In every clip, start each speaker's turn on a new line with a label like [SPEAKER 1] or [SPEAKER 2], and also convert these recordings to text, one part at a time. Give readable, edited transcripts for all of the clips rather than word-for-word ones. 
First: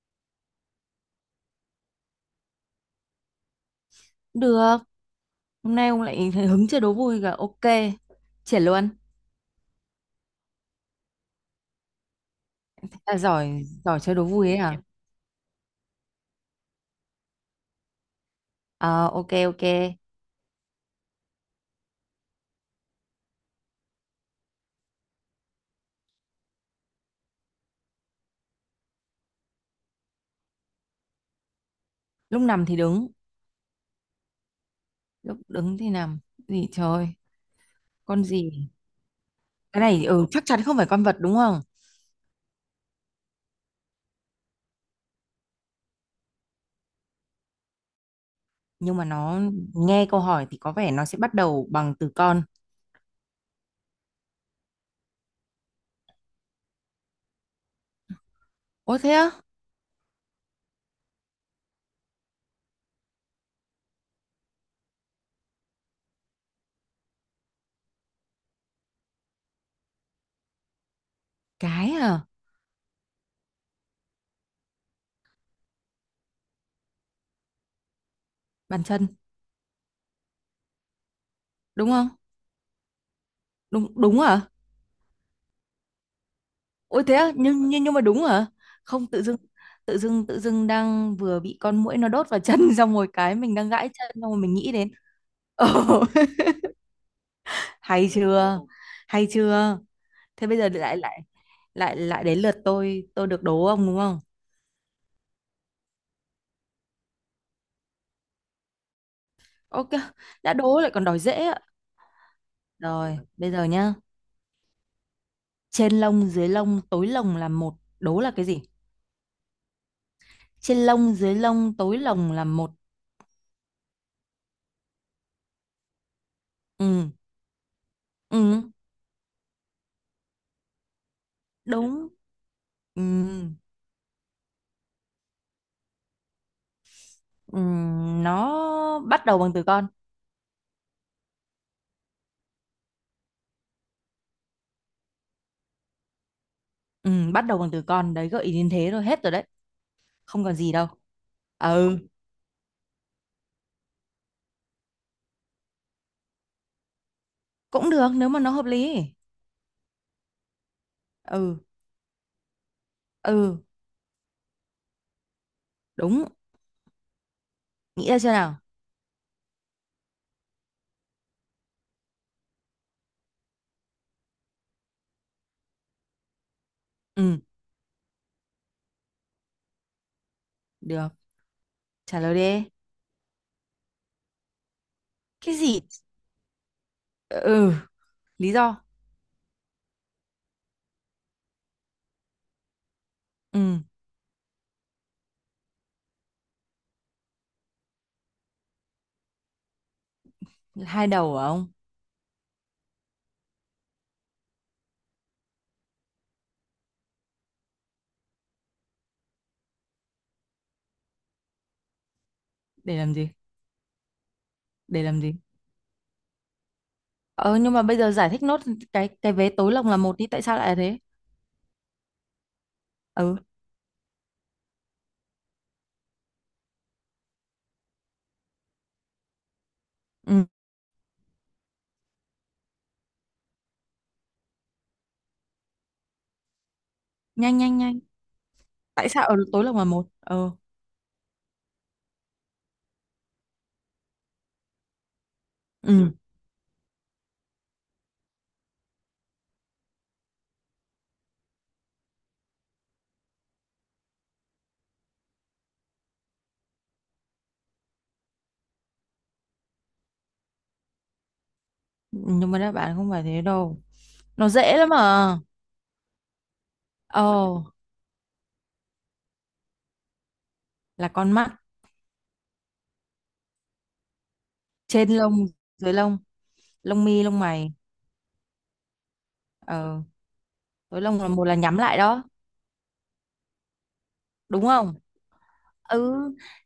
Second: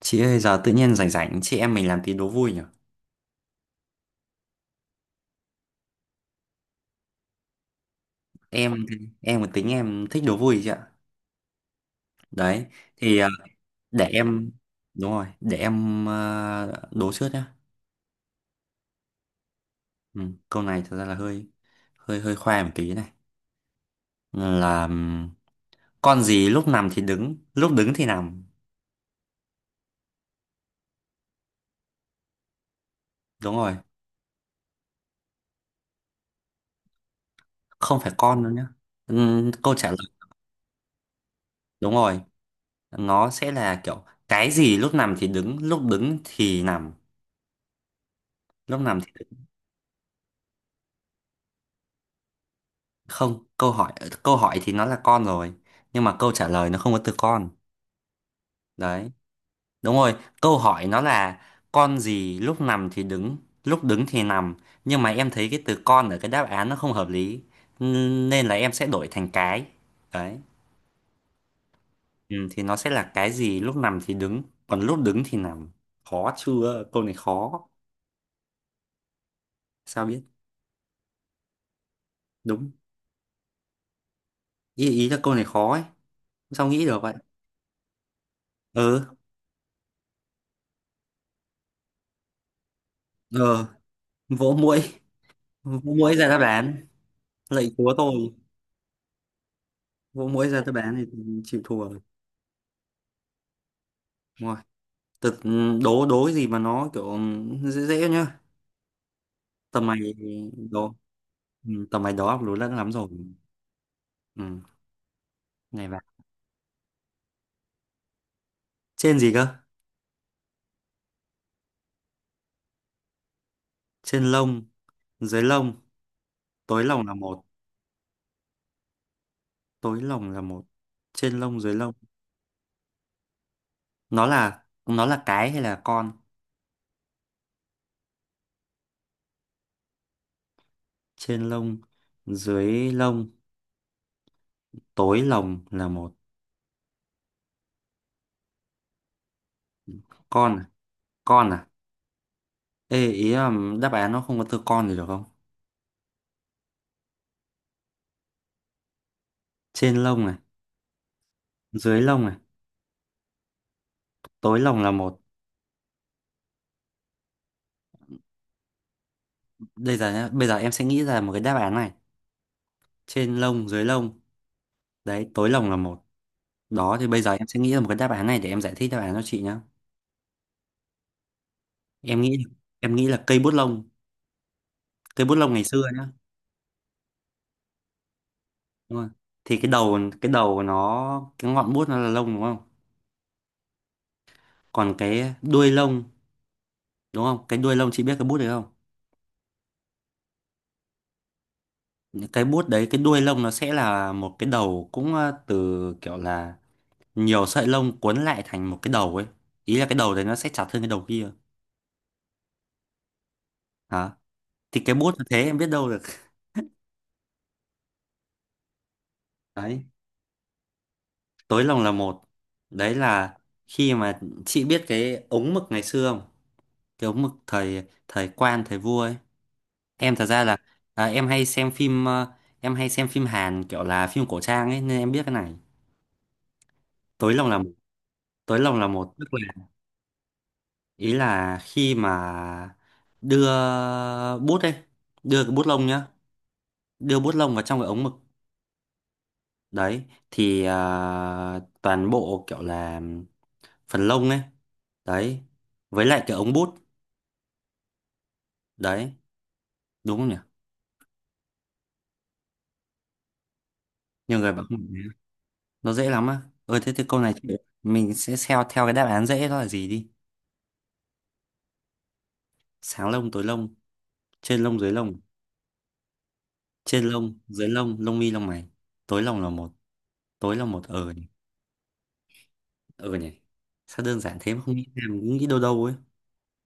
[SPEAKER 1] Chị ơi giờ tự nhiên rảnh rảnh chị em mình làm tí đố vui nhỉ?
[SPEAKER 2] Được, hôm nay ông lại hứng chơi đố vui cả. Ok, triển
[SPEAKER 1] Em
[SPEAKER 2] luôn.
[SPEAKER 1] em một tính em thích đố vui chị ạ. Đấy
[SPEAKER 2] À,
[SPEAKER 1] thì ờ,
[SPEAKER 2] giỏi, giỏi
[SPEAKER 1] để
[SPEAKER 2] chơi đố vui
[SPEAKER 1] em
[SPEAKER 2] ấy hả?
[SPEAKER 1] đúng rồi, để em đố trước nhá.
[SPEAKER 2] Ờ, ok, ok.
[SPEAKER 1] Ừ, câu này thật ra là hơi hơi hơi khoe một tí này. Là con gì lúc nằm thì đứng, lúc đứng thì nằm.
[SPEAKER 2] Lúc nằm thì đứng,
[SPEAKER 1] Đúng rồi,
[SPEAKER 2] lúc đứng thì nằm. Gì trời,
[SPEAKER 1] không phải
[SPEAKER 2] con
[SPEAKER 1] con đâu nhá.
[SPEAKER 2] gì?
[SPEAKER 1] Câu
[SPEAKER 2] Cái
[SPEAKER 1] trả
[SPEAKER 2] này,
[SPEAKER 1] lời
[SPEAKER 2] chắc chắn không phải con vật đúng không?
[SPEAKER 1] đúng rồi, nó sẽ là kiểu cái gì lúc nằm thì đứng, lúc đứng thì nằm, lúc
[SPEAKER 2] Nhưng
[SPEAKER 1] nằm
[SPEAKER 2] mà
[SPEAKER 1] thì
[SPEAKER 2] nó nghe câu hỏi thì có vẻ nó sẽ bắt đầu bằng từ con.
[SPEAKER 1] không câu hỏi. Câu hỏi thì nó là con rồi, nhưng mà câu trả lời nó không có từ con
[SPEAKER 2] Ôi
[SPEAKER 1] đấy.
[SPEAKER 2] thế á?
[SPEAKER 1] Đúng rồi, câu hỏi nó là con gì lúc nằm thì đứng, lúc đứng thì nằm, nhưng mà em thấy cái từ con ở cái đáp án nó không hợp lý, nên là em sẽ đổi thành cái. Đấy,
[SPEAKER 2] Cái à?
[SPEAKER 1] ừ, thì nó sẽ là cái gì lúc nằm thì đứng, còn lúc đứng thì nằm. Khó chưa, câu này khó.
[SPEAKER 2] Bàn chân,
[SPEAKER 1] Sao biết?
[SPEAKER 2] đúng không?
[SPEAKER 1] Đúng.
[SPEAKER 2] Đúng, đúng hả?
[SPEAKER 1] Ý là câu này khó ấy, sao nghĩ được
[SPEAKER 2] Ôi
[SPEAKER 1] vậy.
[SPEAKER 2] thế á, nhưng mà đúng hả? Không
[SPEAKER 1] Ừ.
[SPEAKER 2] tự dưng, tự dưng đang vừa bị con muỗi nó đốt vào chân xong rồi cái mình
[SPEAKER 1] Ờ,
[SPEAKER 2] đang gãi chân xong rồi
[SPEAKER 1] vỗ
[SPEAKER 2] mình nghĩ
[SPEAKER 1] mũi,
[SPEAKER 2] đến. Ồ,
[SPEAKER 1] vỗ mũi ra đáp án, lạy chúa
[SPEAKER 2] hay
[SPEAKER 1] tôi.
[SPEAKER 2] chưa? Hay chưa?
[SPEAKER 1] Gỗ
[SPEAKER 2] Thế
[SPEAKER 1] muối
[SPEAKER 2] bây
[SPEAKER 1] ra
[SPEAKER 2] giờ
[SPEAKER 1] tôi bán
[SPEAKER 2] lại
[SPEAKER 1] thì
[SPEAKER 2] lại
[SPEAKER 1] chịu thua
[SPEAKER 2] lại
[SPEAKER 1] rồi.
[SPEAKER 2] lại đến lượt tôi, được đố ông đúng không?
[SPEAKER 1] Đúng rồi. Thực đố đố cái gì mà nó kiểu, ừ, dễ dễ nhá. Tầm
[SPEAKER 2] Ok,
[SPEAKER 1] mày
[SPEAKER 2] đã đố lại
[SPEAKER 1] đố,
[SPEAKER 2] còn đòi dễ ạ.
[SPEAKER 1] ừ, tầm mày đó lố lẫn lắm rồi.
[SPEAKER 2] Rồi, bây giờ nhá.
[SPEAKER 1] Ừ, ngày vào.
[SPEAKER 2] Trên lông dưới lông tối lông là một, đố là cái gì?
[SPEAKER 1] Trên gì cơ?
[SPEAKER 2] Trên lông dưới lông tối lông là một.
[SPEAKER 1] Trên lông, dưới lông, tối lông
[SPEAKER 2] Ừ,
[SPEAKER 1] là một,
[SPEAKER 2] ừ,
[SPEAKER 1] tối lông là một. Trên lông dưới lông.
[SPEAKER 2] đúng. Ừ,
[SPEAKER 1] Nó là cái hay là con?
[SPEAKER 2] Nó bắt đầu bằng từ con.
[SPEAKER 1] Trên lông, dưới lông, tối lông là một.
[SPEAKER 2] Bắt đầu bằng từ con đấy, gợi ý đến thế rồi, hết rồi đấy, không
[SPEAKER 1] Con
[SPEAKER 2] còn
[SPEAKER 1] à?
[SPEAKER 2] gì đâu.
[SPEAKER 1] Con à?
[SPEAKER 2] Ừ,
[SPEAKER 1] Ê, ý là đáp án nó không có từ con thì được không?
[SPEAKER 2] cũng được nếu mà nó hợp lý.
[SPEAKER 1] Trên lông này,
[SPEAKER 2] Ừ,
[SPEAKER 1] dưới lông này,
[SPEAKER 2] ừ,
[SPEAKER 1] tối lông là một.
[SPEAKER 2] đúng. Nghĩ ra chưa nào?
[SPEAKER 1] Bây giờ nhá, bây giờ em sẽ nghĩ ra một cái đáp án này. Trên lông dưới lông, đấy, tối lồng là một. Đó thì bây giờ
[SPEAKER 2] Ừ,
[SPEAKER 1] em sẽ nghĩ ra một cái đáp án này để em giải thích đáp án cho chị nhá.
[SPEAKER 2] được,
[SPEAKER 1] em
[SPEAKER 2] trả lời
[SPEAKER 1] nghĩ
[SPEAKER 2] đi.
[SPEAKER 1] em nghĩ là cây bút lông, cây bút lông
[SPEAKER 2] Cái
[SPEAKER 1] ngày
[SPEAKER 2] gì?
[SPEAKER 1] xưa nhá.
[SPEAKER 2] Ừ, lý do?
[SPEAKER 1] Đúng không? Thì cái đầu của nó, cái ngọn bút nó là lông, đúng không?
[SPEAKER 2] Ừ
[SPEAKER 1] Còn cái đuôi lông, đúng không, cái đuôi lông, chị biết cái bút đấy không?
[SPEAKER 2] hai đầu hả ông?
[SPEAKER 1] Cái bút đấy, cái đuôi lông nó sẽ là một cái đầu, cũng từ kiểu là nhiều sợi lông cuốn lại thành một cái đầu ấy. Ý là cái đầu đấy nó sẽ chặt hơn cái đầu kia.
[SPEAKER 2] Để làm gì?
[SPEAKER 1] Hả? Thì cái
[SPEAKER 2] Để
[SPEAKER 1] bút
[SPEAKER 2] làm
[SPEAKER 1] nó
[SPEAKER 2] gì?
[SPEAKER 1] thế, em biết đâu được.
[SPEAKER 2] Ờ nhưng mà bây giờ giải thích nốt cái vé tối
[SPEAKER 1] Đấy,
[SPEAKER 2] lồng là một đi, tại sao lại là thế?
[SPEAKER 1] tối lòng là một. Đấy
[SPEAKER 2] Ừ,
[SPEAKER 1] là khi mà chị biết cái ống mực ngày xưa không? Cái ống mực thời thời quan thời vua ấy. Em thật ra
[SPEAKER 2] ừ,
[SPEAKER 1] là, à, em hay xem phim em hay xem phim Hàn kiểu là phim cổ trang ấy, nên em biết cái này. Tối lòng là
[SPEAKER 2] nhanh
[SPEAKER 1] một,
[SPEAKER 2] nhanh nhanh.
[SPEAKER 1] tối lòng là
[SPEAKER 2] Tại
[SPEAKER 1] một tức
[SPEAKER 2] sao ở
[SPEAKER 1] là,
[SPEAKER 2] tối lồng là một? Ừ,
[SPEAKER 1] ý là khi mà đưa bút ấy, đưa cái bút lông nhá,
[SPEAKER 2] ừ,
[SPEAKER 1] đưa bút lông vào trong cái ống mực. Đấy thì toàn bộ kiểu là phần lông ấy, đấy, với lại cái ống bút, đấy, đúng không nhỉ.
[SPEAKER 2] nhưng mà đáp án không phải thế đâu.
[SPEAKER 1] Nhiều
[SPEAKER 2] Nó
[SPEAKER 1] người bảo
[SPEAKER 2] dễ
[SPEAKER 1] không
[SPEAKER 2] lắm
[SPEAKER 1] nhớ.
[SPEAKER 2] à.
[SPEAKER 1] Nó dễ lắm á? Ơi thế thì câu này chị-
[SPEAKER 2] Ồ,
[SPEAKER 1] mình sẽ theo theo cái đáp án dễ đó là gì đi.
[SPEAKER 2] là con mắt.
[SPEAKER 1] Sáng lông tối lông, trên lông dưới
[SPEAKER 2] Trên
[SPEAKER 1] lông.
[SPEAKER 2] lông, dưới lông,
[SPEAKER 1] Trên
[SPEAKER 2] lông mi,
[SPEAKER 1] lông
[SPEAKER 2] lông
[SPEAKER 1] dưới
[SPEAKER 2] mày.
[SPEAKER 1] lông, lông mi lông mày, tối lông là một.
[SPEAKER 2] Ờ,
[SPEAKER 1] Tối là một,
[SPEAKER 2] dưới
[SPEAKER 1] ờ
[SPEAKER 2] lông
[SPEAKER 1] nhỉ.
[SPEAKER 2] là một là nhắm lại đó,
[SPEAKER 1] Ờ nhỉ, sao đơn giản thế mà
[SPEAKER 2] đúng
[SPEAKER 1] không nghĩ
[SPEAKER 2] không?
[SPEAKER 1] ra, mình cứ nghĩ đâu đâu ấy.
[SPEAKER 2] Ừ,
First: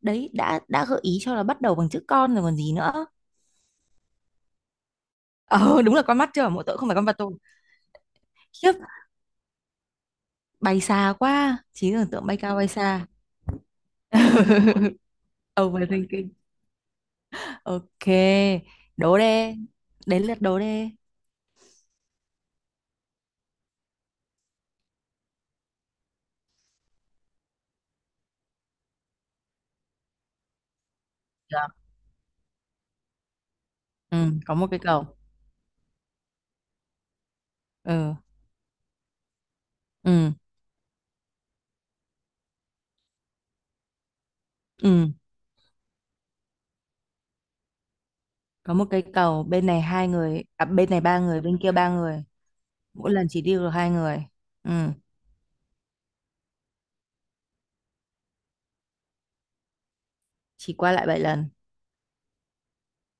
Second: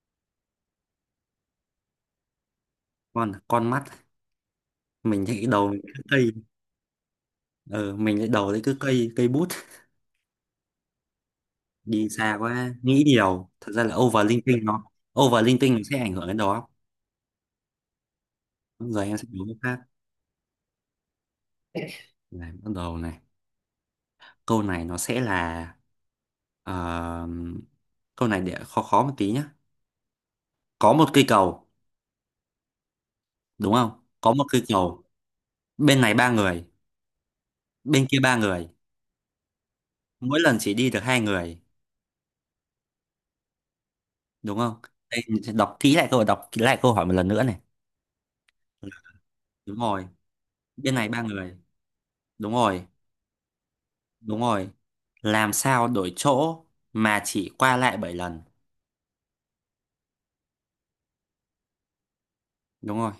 [SPEAKER 2] đấy, đã gợi ý cho là bắt đầu bằng chữ con rồi còn gì nữa.
[SPEAKER 1] Con mắt, mình thấy
[SPEAKER 2] Ờ,
[SPEAKER 1] đầu mình
[SPEAKER 2] đúng
[SPEAKER 1] cứ
[SPEAKER 2] là con
[SPEAKER 1] cây.
[SPEAKER 2] mắt chưa, mỗi tội không phải con vật tôi.
[SPEAKER 1] Ờ mình lại đầu đấy
[SPEAKER 2] Khiếp,
[SPEAKER 1] cứ cây cây bút.
[SPEAKER 2] bay xa quá, trí
[SPEAKER 1] Đi
[SPEAKER 2] tưởng tượng
[SPEAKER 1] xa
[SPEAKER 2] bay cao bay
[SPEAKER 1] quá, nghĩ
[SPEAKER 2] xa.
[SPEAKER 1] điều thật ra là overthinking nó, overthinking nó sẽ ảnh hưởng
[SPEAKER 2] Overthinking.
[SPEAKER 1] đến đó.
[SPEAKER 2] Ok,
[SPEAKER 1] Đúng rồi, em
[SPEAKER 2] đố
[SPEAKER 1] sẽ đố
[SPEAKER 2] đê.
[SPEAKER 1] cái khác.
[SPEAKER 2] Đến lượt đố đê.
[SPEAKER 1] Này bắt đầu này, câu này nó sẽ là, ờ, câu này để khó khó một tí nhá. Có một cây cầu,
[SPEAKER 2] Được.
[SPEAKER 1] đúng không,
[SPEAKER 2] Ừ,
[SPEAKER 1] có một
[SPEAKER 2] có
[SPEAKER 1] cây
[SPEAKER 2] một cái
[SPEAKER 1] cầu,
[SPEAKER 2] cầu.
[SPEAKER 1] bên này ba người, bên
[SPEAKER 2] Ừ,
[SPEAKER 1] kia ba người,
[SPEAKER 2] ừ,
[SPEAKER 1] mỗi lần chỉ đi được hai người, đúng không?
[SPEAKER 2] ừ.
[SPEAKER 1] Đây, mình sẽ đọc kỹ lại câu, đọc kỹ lại câu hỏi một lần nữa này.
[SPEAKER 2] Có một cây cầu, bên
[SPEAKER 1] Đúng
[SPEAKER 2] này
[SPEAKER 1] rồi,
[SPEAKER 2] hai người, à, bên
[SPEAKER 1] bên
[SPEAKER 2] này
[SPEAKER 1] này
[SPEAKER 2] ba
[SPEAKER 1] ba
[SPEAKER 2] người
[SPEAKER 1] người,
[SPEAKER 2] bên kia ba người,
[SPEAKER 1] đúng rồi,
[SPEAKER 2] mỗi lần chỉ đi được hai người.
[SPEAKER 1] đúng rồi.
[SPEAKER 2] Ừ,
[SPEAKER 1] Làm sao đổi chỗ mà chỉ qua lại bảy lần.
[SPEAKER 2] chỉ qua lại bảy lần.
[SPEAKER 1] Đúng rồi,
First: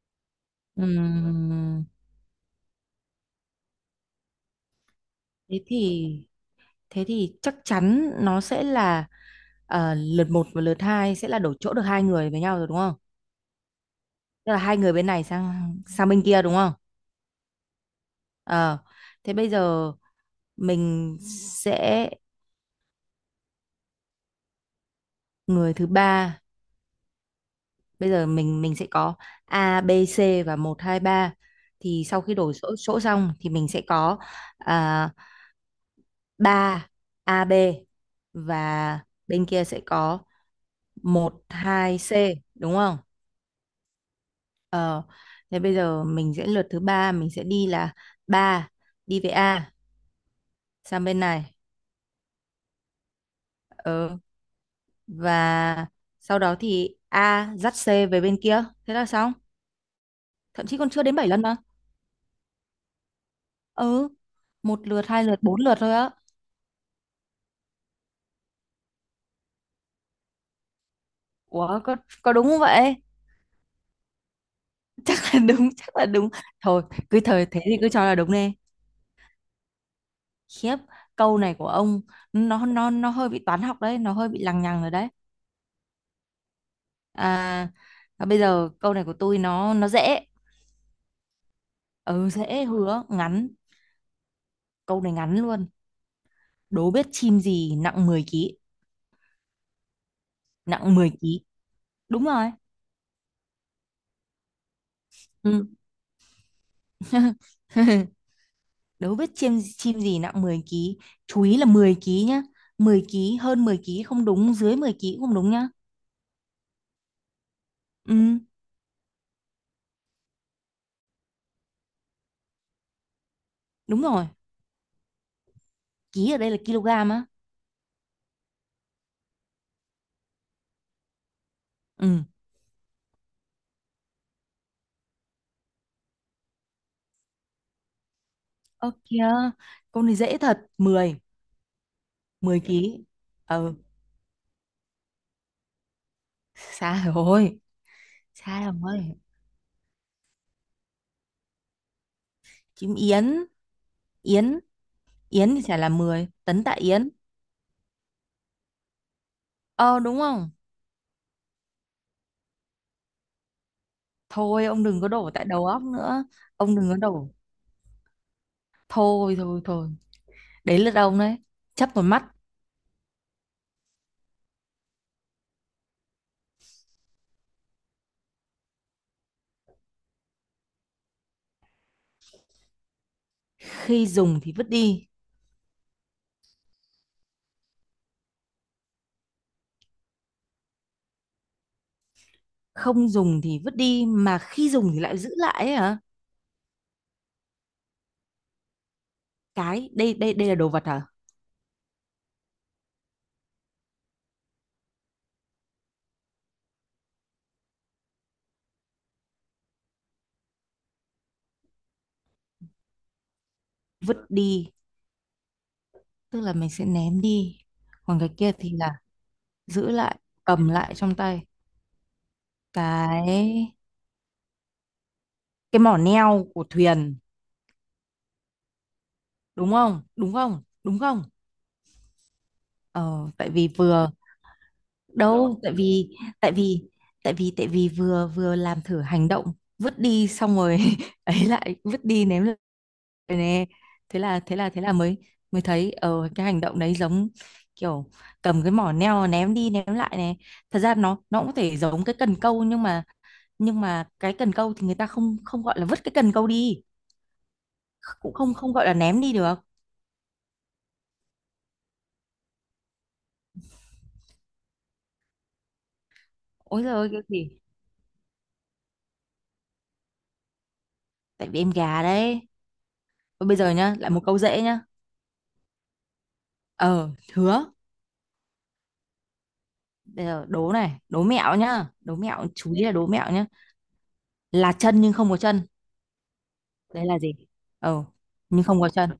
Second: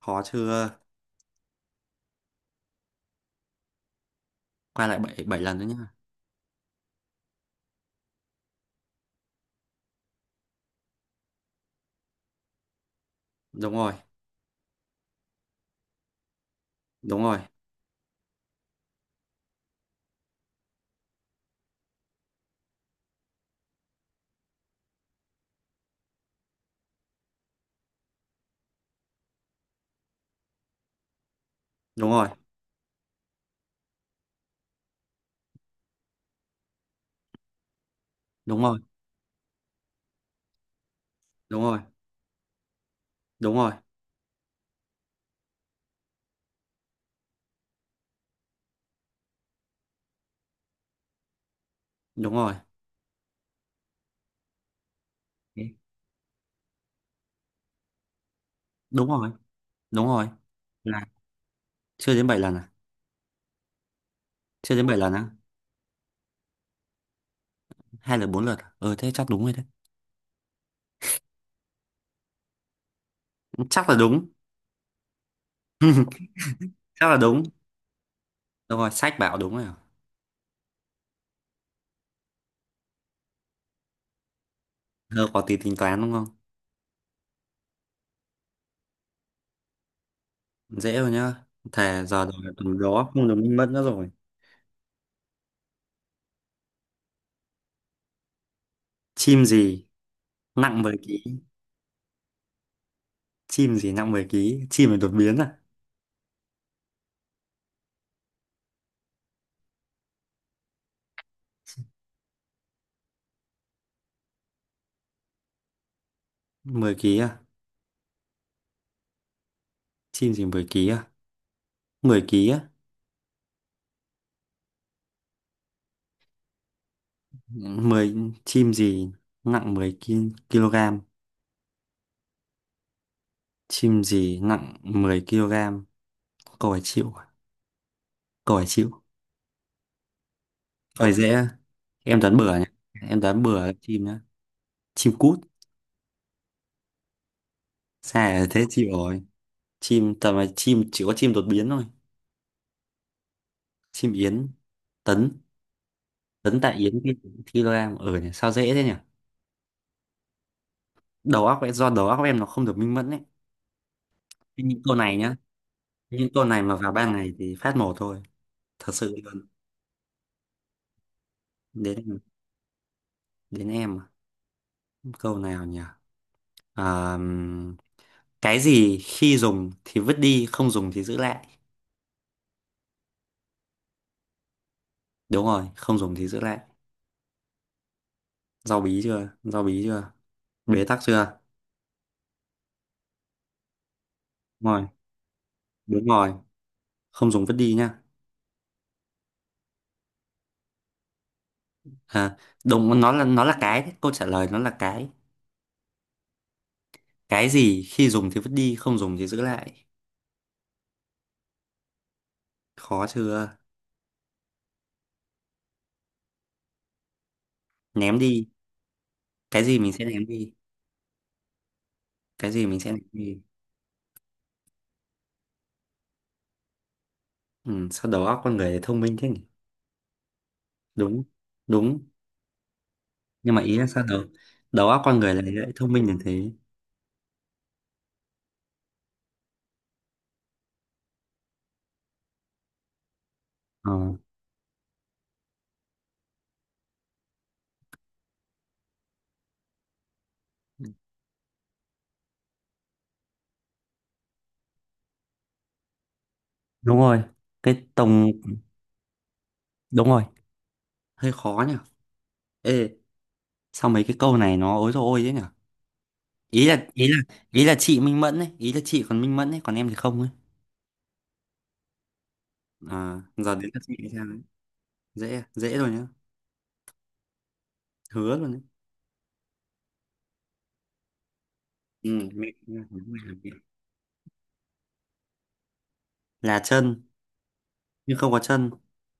[SPEAKER 1] khó chưa,
[SPEAKER 2] Ừm,
[SPEAKER 1] qua lại bảy bảy lần
[SPEAKER 2] thế
[SPEAKER 1] nữa nhá.
[SPEAKER 2] thì, thế thì chắc chắn nó sẽ là, ờ, lượt một và lượt hai sẽ là đổi chỗ được hai người với nhau rồi đúng không?
[SPEAKER 1] Đúng rồi,
[SPEAKER 2] Tức là hai người bên này sang, sang bên kia đúng không?
[SPEAKER 1] đúng rồi,
[SPEAKER 2] Ờ, thế bây giờ mình sẽ người thứ ba. Bây giờ mình sẽ có A B C và một 2 ba, thì
[SPEAKER 1] đúng
[SPEAKER 2] sau
[SPEAKER 1] rồi,
[SPEAKER 2] khi đổi chỗ, chỗ xong thì mình sẽ có, à, ba, a AB,
[SPEAKER 1] đúng rồi,
[SPEAKER 2] và bên kia sẽ có một
[SPEAKER 1] đúng rồi,
[SPEAKER 2] hai C, đúng không?
[SPEAKER 1] đúng rồi,
[SPEAKER 2] Ờ, thế bây giờ mình sẽ lượt thứ ba mình sẽ đi là 3 đi về A sang bên này.
[SPEAKER 1] đúng rồi,
[SPEAKER 2] Ờ, và sau đó thì A dắt C về bên kia, thế là
[SPEAKER 1] đúng rồi,
[SPEAKER 2] xong.
[SPEAKER 1] đúng rồi
[SPEAKER 2] Thậm chí còn chưa
[SPEAKER 1] là
[SPEAKER 2] đến 7 lần mà.
[SPEAKER 1] chưa đến 7 lần à?
[SPEAKER 2] Ừ,
[SPEAKER 1] Chưa đến
[SPEAKER 2] một
[SPEAKER 1] 7
[SPEAKER 2] lượt
[SPEAKER 1] lần
[SPEAKER 2] hai
[SPEAKER 1] á?
[SPEAKER 2] lượt bốn lượt thôi á.
[SPEAKER 1] Hay là bốn lượt à? Ừ thế chắc đúng rồi đấy.
[SPEAKER 2] Ủa, có đúng không vậy?
[SPEAKER 1] Chắc là đúng.
[SPEAKER 2] Chắc là đúng, chắc là đúng. Thôi,
[SPEAKER 1] Chắc là
[SPEAKER 2] cứ
[SPEAKER 1] đúng.
[SPEAKER 2] thời thế thì cứ cho là đúng đi.
[SPEAKER 1] Đúng rồi, sách bảo đúng rồi à?
[SPEAKER 2] Khiếp, câu này của ông nó hơi bị toán học đấy, nó hơi bị lằng nhằng rồi đấy.
[SPEAKER 1] Thơ có tí tính toán đúng không?
[SPEAKER 2] À, à bây giờ câu này của tôi nó dễ.
[SPEAKER 1] Dễ rồi nhá, thề giờ
[SPEAKER 2] Ừ
[SPEAKER 1] rồi
[SPEAKER 2] dễ
[SPEAKER 1] tầm
[SPEAKER 2] hứa,
[SPEAKER 1] đó không được
[SPEAKER 2] ngắn.
[SPEAKER 1] minh mất nữa rồi.
[SPEAKER 2] Câu này ngắn luôn. Đố biết chim gì nặng 10 ký.
[SPEAKER 1] Chim gì nặng
[SPEAKER 2] Nặng
[SPEAKER 1] 10
[SPEAKER 2] 10
[SPEAKER 1] ký,
[SPEAKER 2] ký. Đúng rồi.
[SPEAKER 1] chim gì nặng 10 ký, chim này đột biến à.
[SPEAKER 2] Ừ. Đố biết chim chim gì nặng 10 ký. Chú ý là 10 ký nhá. Mười ký, hơn 10 ký không đúng, dưới 10 ký cũng không đúng nhá.
[SPEAKER 1] Mười ký à,
[SPEAKER 2] Ừ.
[SPEAKER 1] chim gì 10 ký à, mười ký á.
[SPEAKER 2] Đúng rồi, ký ở đây là kg á.
[SPEAKER 1] Mười, chim gì nặng kg.
[SPEAKER 2] Ừ.
[SPEAKER 1] Chim gì nặng 10 kg? Câu hỏi chịu. À? Câu hỏi
[SPEAKER 2] Ơ
[SPEAKER 1] chịu.
[SPEAKER 2] kìa, con này dễ thật,
[SPEAKER 1] Câu hỏi
[SPEAKER 2] 10,
[SPEAKER 1] dễ. À? Em đoán bừa
[SPEAKER 2] 10
[SPEAKER 1] nhé.
[SPEAKER 2] ký.
[SPEAKER 1] Em đoán bừa là
[SPEAKER 2] Ừ,
[SPEAKER 1] chim nhá. Chim cút.
[SPEAKER 2] xa rồi,
[SPEAKER 1] Sai là thế
[SPEAKER 2] xa
[SPEAKER 1] chịu
[SPEAKER 2] rồi.
[SPEAKER 1] rồi. Chim tầm là chim chỉ có chim đột biến thôi.
[SPEAKER 2] Chim yến,
[SPEAKER 1] Chim yến.
[SPEAKER 2] yến,
[SPEAKER 1] Tấn.
[SPEAKER 2] yến thì chả là 10
[SPEAKER 1] Tấn
[SPEAKER 2] tấn tạ
[SPEAKER 1] tại yến
[SPEAKER 2] yến.
[SPEAKER 1] kg. Ở nhỉ. Sao dễ thế nhỉ?
[SPEAKER 2] Ờ đúng không?
[SPEAKER 1] Đầu óc ấy, do đầu óc em nó không được minh mẫn ấy. Thế
[SPEAKER 2] Thôi
[SPEAKER 1] những
[SPEAKER 2] ông
[SPEAKER 1] câu
[SPEAKER 2] đừng có
[SPEAKER 1] này
[SPEAKER 2] đổ
[SPEAKER 1] nhá.
[SPEAKER 2] tại đầu óc nữa.
[SPEAKER 1] Những câu này mà
[SPEAKER 2] Ông đừng
[SPEAKER 1] vào
[SPEAKER 2] có
[SPEAKER 1] ban
[SPEAKER 2] đổ.
[SPEAKER 1] ngày thì phát mổ thôi. Thật sự
[SPEAKER 2] Thôi
[SPEAKER 1] luôn.
[SPEAKER 2] thôi thôi. Đấy là ông đấy. Chấp vào
[SPEAKER 1] Đến
[SPEAKER 2] mắt,
[SPEAKER 1] đến em. À? Câu nào nhỉ? Ờ, cái gì khi dùng thì vứt đi, không dùng thì giữ lại.
[SPEAKER 2] khi dùng thì vứt đi,
[SPEAKER 1] Đúng rồi, không dùng thì giữ lại. Rau bí chưa? Rau bí chưa? Bế tắc chưa?
[SPEAKER 2] không dùng thì vứt đi mà khi
[SPEAKER 1] Đúng rồi,
[SPEAKER 2] dùng thì lại giữ lại ấy hả?
[SPEAKER 1] đúng rồi. Không dùng vứt đi nhá.
[SPEAKER 2] Cái, đây đây đây là đồ vật hả?
[SPEAKER 1] À, đúng, nó là cái. Đấy, câu trả lời nó là cái. Cái gì khi dùng thì vứt đi, không dùng thì giữ lại. Khó chưa?
[SPEAKER 2] Vứt đi tức là mình sẽ ném đi,
[SPEAKER 1] Ném
[SPEAKER 2] còn cái
[SPEAKER 1] đi.
[SPEAKER 2] kia thì là
[SPEAKER 1] Cái gì
[SPEAKER 2] giữ
[SPEAKER 1] mình sẽ
[SPEAKER 2] lại,
[SPEAKER 1] ném đi?
[SPEAKER 2] cầm lại trong tay.
[SPEAKER 1] Cái gì mình sẽ ném đi?
[SPEAKER 2] cái cái mỏ neo của thuyền,
[SPEAKER 1] Ừ, sao đầu óc con người lại thông minh thế nhỉ?
[SPEAKER 2] đúng không? đúng không đúng
[SPEAKER 1] Đúng,
[SPEAKER 2] không
[SPEAKER 1] đúng.
[SPEAKER 2] Ờ tại
[SPEAKER 1] Nhưng mà
[SPEAKER 2] vì
[SPEAKER 1] ý là sao
[SPEAKER 2] vừa,
[SPEAKER 1] đầu, đầu óc con người lại
[SPEAKER 2] đâu
[SPEAKER 1] lại
[SPEAKER 2] tại
[SPEAKER 1] thông minh
[SPEAKER 2] vì,
[SPEAKER 1] như thế?
[SPEAKER 2] tại vì tại vì vừa, vừa làm thử hành động vứt đi xong rồi ấy, lại vứt đi ném lại nè.
[SPEAKER 1] Ờ.
[SPEAKER 2] Thế là, thế là mới, mới thấy ờ cái hành động đấy giống kiểu cầm cái mỏ neo ném đi ném lại này. Thật ra nó cũng có thể giống cái cần câu, nhưng mà, nhưng mà cái cần câu thì người ta không, không gọi là vứt cái cần câu đi,
[SPEAKER 1] Đúng rồi, cái tổng
[SPEAKER 2] cũng không, không gọi là ném đi được.
[SPEAKER 1] đúng rồi, hơi khó nhỉ. Ê, sao mấy cái câu này nó ối rồi ôi thế nhỉ? Ý
[SPEAKER 2] Ôi
[SPEAKER 1] là
[SPEAKER 2] giời
[SPEAKER 1] ý
[SPEAKER 2] ơi
[SPEAKER 1] là
[SPEAKER 2] cái gì.
[SPEAKER 1] ý là chị minh mẫn ấy, ý là chị còn minh mẫn ấy, còn em thì không ấy.
[SPEAKER 2] Tại vì em gà đấy.
[SPEAKER 1] À,
[SPEAKER 2] Thôi
[SPEAKER 1] giờ
[SPEAKER 2] bây
[SPEAKER 1] đến
[SPEAKER 2] giờ
[SPEAKER 1] các
[SPEAKER 2] nhá,
[SPEAKER 1] chị thì
[SPEAKER 2] lại một
[SPEAKER 1] sao đấy?
[SPEAKER 2] câu dễ nhá.
[SPEAKER 1] Dễ à? Dễ rồi nhá.
[SPEAKER 2] Ờ hứa.
[SPEAKER 1] Hứa luôn đấy.
[SPEAKER 2] Bây giờ đố này, đố mẹo nhá,
[SPEAKER 1] Ừ,
[SPEAKER 2] đố mẹo,
[SPEAKER 1] mẹ
[SPEAKER 2] chú
[SPEAKER 1] mẹ-
[SPEAKER 2] ý là đố mẹo nhá.
[SPEAKER 1] mẹ
[SPEAKER 2] Là chân nhưng không có chân,
[SPEAKER 1] là chân
[SPEAKER 2] đấy là gì? Ờ,
[SPEAKER 1] nhưng không có
[SPEAKER 2] nhưng
[SPEAKER 1] chân,
[SPEAKER 2] không có chân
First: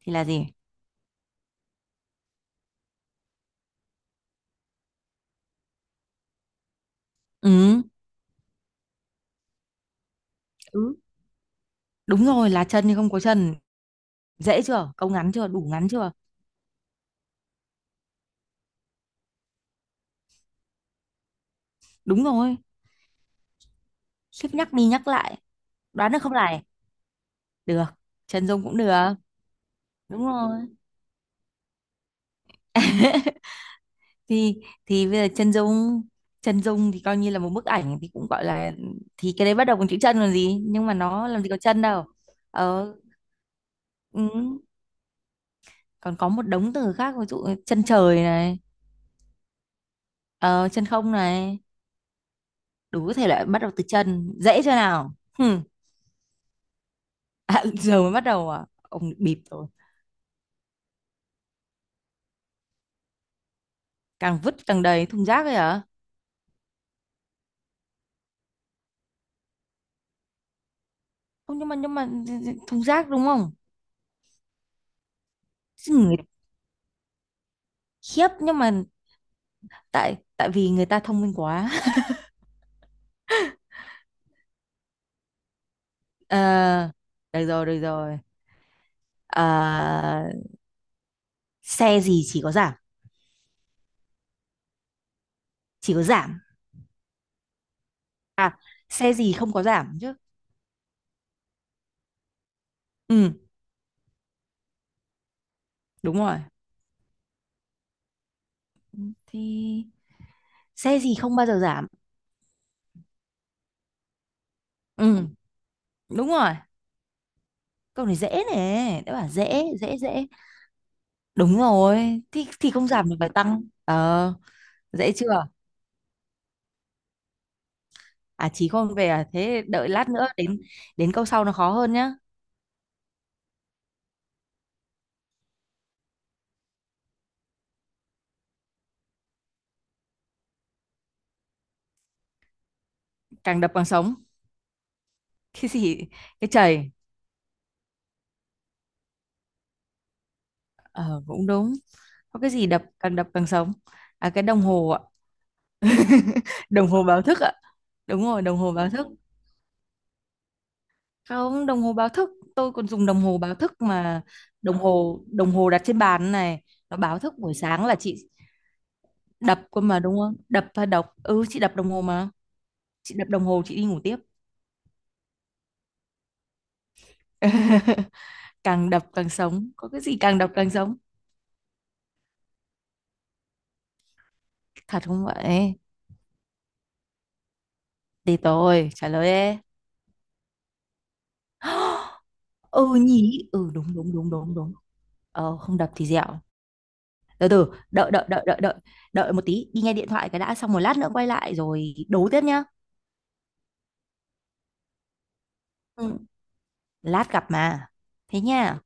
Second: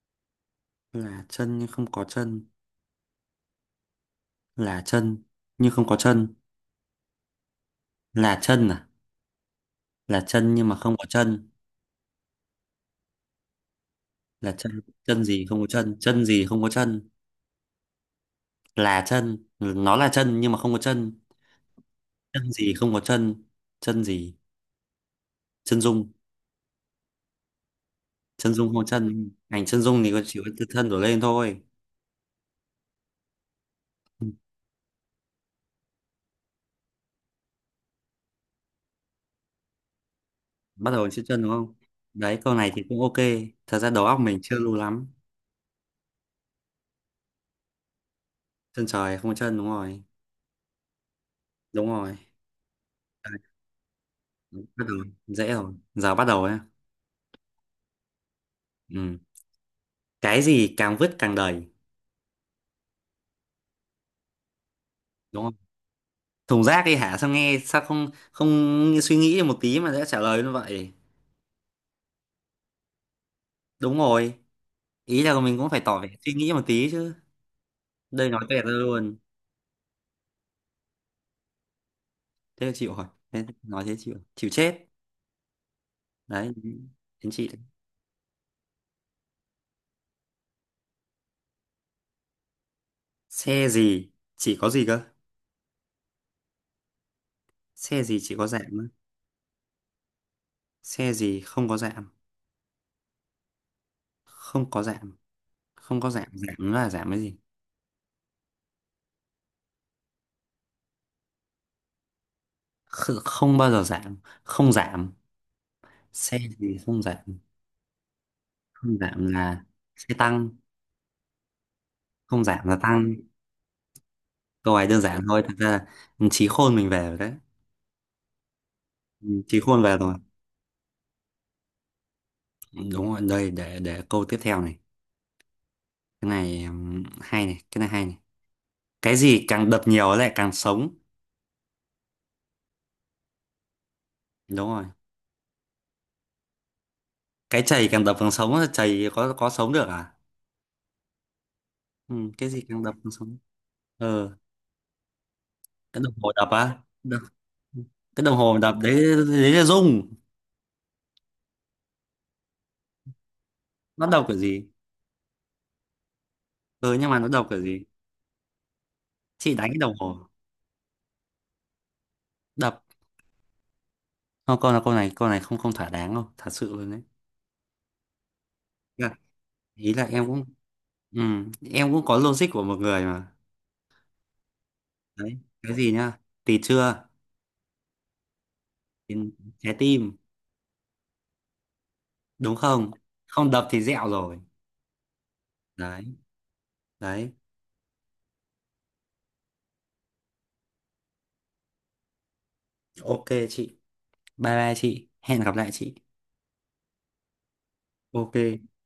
[SPEAKER 2] thì là gì?
[SPEAKER 1] là chân nhưng không có chân, là chân nhưng không có chân,
[SPEAKER 2] Ừ,
[SPEAKER 1] là chân à? Là chân nhưng mà không
[SPEAKER 2] ừ,
[SPEAKER 1] có chân,
[SPEAKER 2] đúng rồi, là chân nhưng không có chân.
[SPEAKER 1] là
[SPEAKER 2] Dễ
[SPEAKER 1] chân
[SPEAKER 2] chưa, câu
[SPEAKER 1] chân
[SPEAKER 2] ngắn
[SPEAKER 1] gì
[SPEAKER 2] chưa,
[SPEAKER 1] không có
[SPEAKER 2] đủ ngắn
[SPEAKER 1] chân,
[SPEAKER 2] chưa?
[SPEAKER 1] chân gì không có chân, là chân, nó là chân nhưng mà không có chân.
[SPEAKER 2] Đúng
[SPEAKER 1] Chân
[SPEAKER 2] rồi.
[SPEAKER 1] gì không có chân, chân gì,
[SPEAKER 2] Khiếp nhắc đi nhắc lại.
[SPEAKER 1] chân dung.
[SPEAKER 2] Đoán được không này? Được, chân
[SPEAKER 1] Chân
[SPEAKER 2] dung
[SPEAKER 1] dung
[SPEAKER 2] cũng
[SPEAKER 1] không
[SPEAKER 2] được.
[SPEAKER 1] chân, ảnh chân dung thì có
[SPEAKER 2] Đúng
[SPEAKER 1] chỉ
[SPEAKER 2] rồi.
[SPEAKER 1] có từ thân đổ lên thôi. Ừ,
[SPEAKER 2] thì thì bây giờ chân dung, chân dung thì coi như là một bức ảnh thì cũng gọi là, thì cái đấy bắt đầu bằng chữ chân còn gì, nhưng
[SPEAKER 1] bắt
[SPEAKER 2] mà
[SPEAKER 1] đầu bằng chữ
[SPEAKER 2] nó
[SPEAKER 1] chân
[SPEAKER 2] làm gì
[SPEAKER 1] đúng
[SPEAKER 2] có
[SPEAKER 1] không,
[SPEAKER 2] chân đâu.
[SPEAKER 1] đấy câu này thì
[SPEAKER 2] Ờ,
[SPEAKER 1] cũng ok, thật ra đầu óc
[SPEAKER 2] ừ.
[SPEAKER 1] mình chưa lưu lắm.
[SPEAKER 2] Còn có một đống từ khác, ví dụ chân trời này,
[SPEAKER 1] Chân trời không có chân, đúng rồi,
[SPEAKER 2] ờ, chân không này.
[SPEAKER 1] đúng rồi.
[SPEAKER 2] Đủ thể
[SPEAKER 1] Đấy,
[SPEAKER 2] loại bắt đầu từ chân, dễ chưa
[SPEAKER 1] bắt đầu,
[SPEAKER 2] nào?
[SPEAKER 1] dễ
[SPEAKER 2] Hừm.
[SPEAKER 1] rồi giờ bắt đầu nhá.
[SPEAKER 2] À, giờ mới bắt đầu à, ông
[SPEAKER 1] Ừ,
[SPEAKER 2] bịp rồi.
[SPEAKER 1] cái gì càng vứt càng đầy?
[SPEAKER 2] Càng vứt càng đầy, thùng
[SPEAKER 1] Đúng
[SPEAKER 2] rác
[SPEAKER 1] không,
[SPEAKER 2] ấy hả?
[SPEAKER 1] thùng rác đi hả, sao nghe sao không không suy nghĩ một tí mà đã trả lời như vậy?
[SPEAKER 2] Không, nhưng mà, nhưng mà thùng rác đúng không?
[SPEAKER 1] Đúng rồi, ý là mình cũng phải
[SPEAKER 2] Chứ
[SPEAKER 1] tỏ vẻ
[SPEAKER 2] người,
[SPEAKER 1] suy nghĩ một tí chứ.
[SPEAKER 2] khiếp
[SPEAKER 1] Đây nói
[SPEAKER 2] nhưng
[SPEAKER 1] tuyệt ra
[SPEAKER 2] mà,
[SPEAKER 1] luôn,
[SPEAKER 2] tại, tại vì người ta thông minh quá.
[SPEAKER 1] thế là chịu rồi, thế nói thế chịu chịu chết. Đấy,
[SPEAKER 2] Ờ,
[SPEAKER 1] đến
[SPEAKER 2] được
[SPEAKER 1] chị đấy.
[SPEAKER 2] rồi được rồi. Ờ, xe gì chỉ có giảm?
[SPEAKER 1] Xe gì chỉ có gì cơ?
[SPEAKER 2] Chỉ có giảm
[SPEAKER 1] Xe gì chỉ có
[SPEAKER 2] à,
[SPEAKER 1] giảm á?
[SPEAKER 2] xe gì không có giảm chứ.
[SPEAKER 1] Xe gì không có giảm,
[SPEAKER 2] Ừ,
[SPEAKER 1] không có giảm, không có
[SPEAKER 2] đúng
[SPEAKER 1] giảm,
[SPEAKER 2] rồi,
[SPEAKER 1] giảm là giảm cái gì?
[SPEAKER 2] thì xe gì không bao giờ giảm?
[SPEAKER 1] Không bao giờ giảm, không giảm.
[SPEAKER 2] Ừ, đúng
[SPEAKER 1] Xe
[SPEAKER 2] rồi.
[SPEAKER 1] gì không giảm?
[SPEAKER 2] Câu này dễ
[SPEAKER 1] Không
[SPEAKER 2] này, đã
[SPEAKER 1] giảm
[SPEAKER 2] bảo
[SPEAKER 1] là
[SPEAKER 2] dễ, dễ
[SPEAKER 1] xe
[SPEAKER 2] dễ
[SPEAKER 1] tăng.
[SPEAKER 2] Đúng rồi,
[SPEAKER 1] Không
[SPEAKER 2] thì
[SPEAKER 1] giảm
[SPEAKER 2] thì
[SPEAKER 1] là
[SPEAKER 2] không giảm
[SPEAKER 1] tăng,
[SPEAKER 2] thì phải tăng. Ờ,
[SPEAKER 1] câu này đơn
[SPEAKER 2] dễ
[SPEAKER 1] giản thôi
[SPEAKER 2] chưa?
[SPEAKER 1] thật ra là, trí khôn mình về rồi đấy.
[SPEAKER 2] À chí không về à,
[SPEAKER 1] Trí
[SPEAKER 2] thế
[SPEAKER 1] khôn
[SPEAKER 2] đợi
[SPEAKER 1] về
[SPEAKER 2] lát
[SPEAKER 1] rồi.
[SPEAKER 2] nữa đến, đến câu sau nó khó hơn nhá.
[SPEAKER 1] Đúng rồi, đây để câu tiếp theo này. Cái này hay này, cái này hay này. Cái gì càng đập nhiều lại càng sống?
[SPEAKER 2] Càng đập càng sống.
[SPEAKER 1] Đúng rồi,
[SPEAKER 2] Cái gì? Cái chày.
[SPEAKER 1] cái chày càng đập càng sống á, chày có sống được à.
[SPEAKER 2] Ờ cũng đúng.
[SPEAKER 1] Ừ,
[SPEAKER 2] Có
[SPEAKER 1] cái
[SPEAKER 2] cái
[SPEAKER 1] gì
[SPEAKER 2] gì
[SPEAKER 1] càng
[SPEAKER 2] đập,
[SPEAKER 1] đập càng
[SPEAKER 2] càng đập
[SPEAKER 1] sống?
[SPEAKER 2] càng sống? À,
[SPEAKER 1] Ờ,
[SPEAKER 2] cái đồng hồ ạ.
[SPEAKER 1] cái đồng hồ đập á.
[SPEAKER 2] Đồng hồ
[SPEAKER 1] Đập.
[SPEAKER 2] báo thức ạ.
[SPEAKER 1] Cái
[SPEAKER 2] Đúng
[SPEAKER 1] đồng
[SPEAKER 2] rồi,
[SPEAKER 1] hồ
[SPEAKER 2] đồng hồ
[SPEAKER 1] đập
[SPEAKER 2] báo
[SPEAKER 1] đấy,
[SPEAKER 2] thức.
[SPEAKER 1] đấy là rung.
[SPEAKER 2] Không, đồng hồ báo thức, tôi còn dùng đồng hồ báo thức
[SPEAKER 1] Nó
[SPEAKER 2] mà.
[SPEAKER 1] đập kiểu gì?
[SPEAKER 2] Đồng hồ, đồng hồ đặt trên bàn này,
[SPEAKER 1] Ừ
[SPEAKER 2] nó
[SPEAKER 1] nhưng mà
[SPEAKER 2] báo
[SPEAKER 1] nó
[SPEAKER 2] thức
[SPEAKER 1] đập
[SPEAKER 2] buổi
[SPEAKER 1] kiểu gì?
[SPEAKER 2] sáng là chị
[SPEAKER 1] Chị
[SPEAKER 2] đập
[SPEAKER 1] đánh cái
[SPEAKER 2] cơ
[SPEAKER 1] đồng
[SPEAKER 2] mà đúng
[SPEAKER 1] hồ
[SPEAKER 2] không, đập và đọc, ừ chị đập đồng hồ mà.
[SPEAKER 1] đập.
[SPEAKER 2] Chị đập đồng hồ chị đi ngủ tiếp.
[SPEAKER 1] Không, câu là câu này, câu này không không thỏa đáng đâu, thật sự luôn đấy.
[SPEAKER 2] Càng đập
[SPEAKER 1] Dạ,
[SPEAKER 2] càng sống, có
[SPEAKER 1] ý
[SPEAKER 2] cái
[SPEAKER 1] là
[SPEAKER 2] gì
[SPEAKER 1] em
[SPEAKER 2] càng
[SPEAKER 1] cũng,
[SPEAKER 2] đập càng sống?
[SPEAKER 1] ừ, em cũng có logic của một người mà.
[SPEAKER 2] Thật không
[SPEAKER 1] Đấy cái
[SPEAKER 2] vậy?
[SPEAKER 1] gì nhá, tì chưa.
[SPEAKER 2] Thì tôi trả lời
[SPEAKER 1] Tì-
[SPEAKER 2] ê.
[SPEAKER 1] Trái tim. Đúng không,
[SPEAKER 2] Ừ nhỉ,
[SPEAKER 1] không đập
[SPEAKER 2] ừ
[SPEAKER 1] thì
[SPEAKER 2] đúng
[SPEAKER 1] dẹo
[SPEAKER 2] đúng đúng
[SPEAKER 1] rồi.
[SPEAKER 2] đúng đúng. Ờ, không đập
[SPEAKER 1] Đấy,
[SPEAKER 2] thì dẹo.
[SPEAKER 1] đấy.
[SPEAKER 2] Từ từ, đợi đợi đợi đợi đợi đợi một tí đi nghe điện thoại cái đã, xong một lát nữa quay lại rồi đấu tiếp nhá.
[SPEAKER 1] Ok chị. Bye bye chị. Hẹn gặp lại chị.
[SPEAKER 2] Ừ. Lát gặp mà, thế
[SPEAKER 1] Ok.
[SPEAKER 2] nha.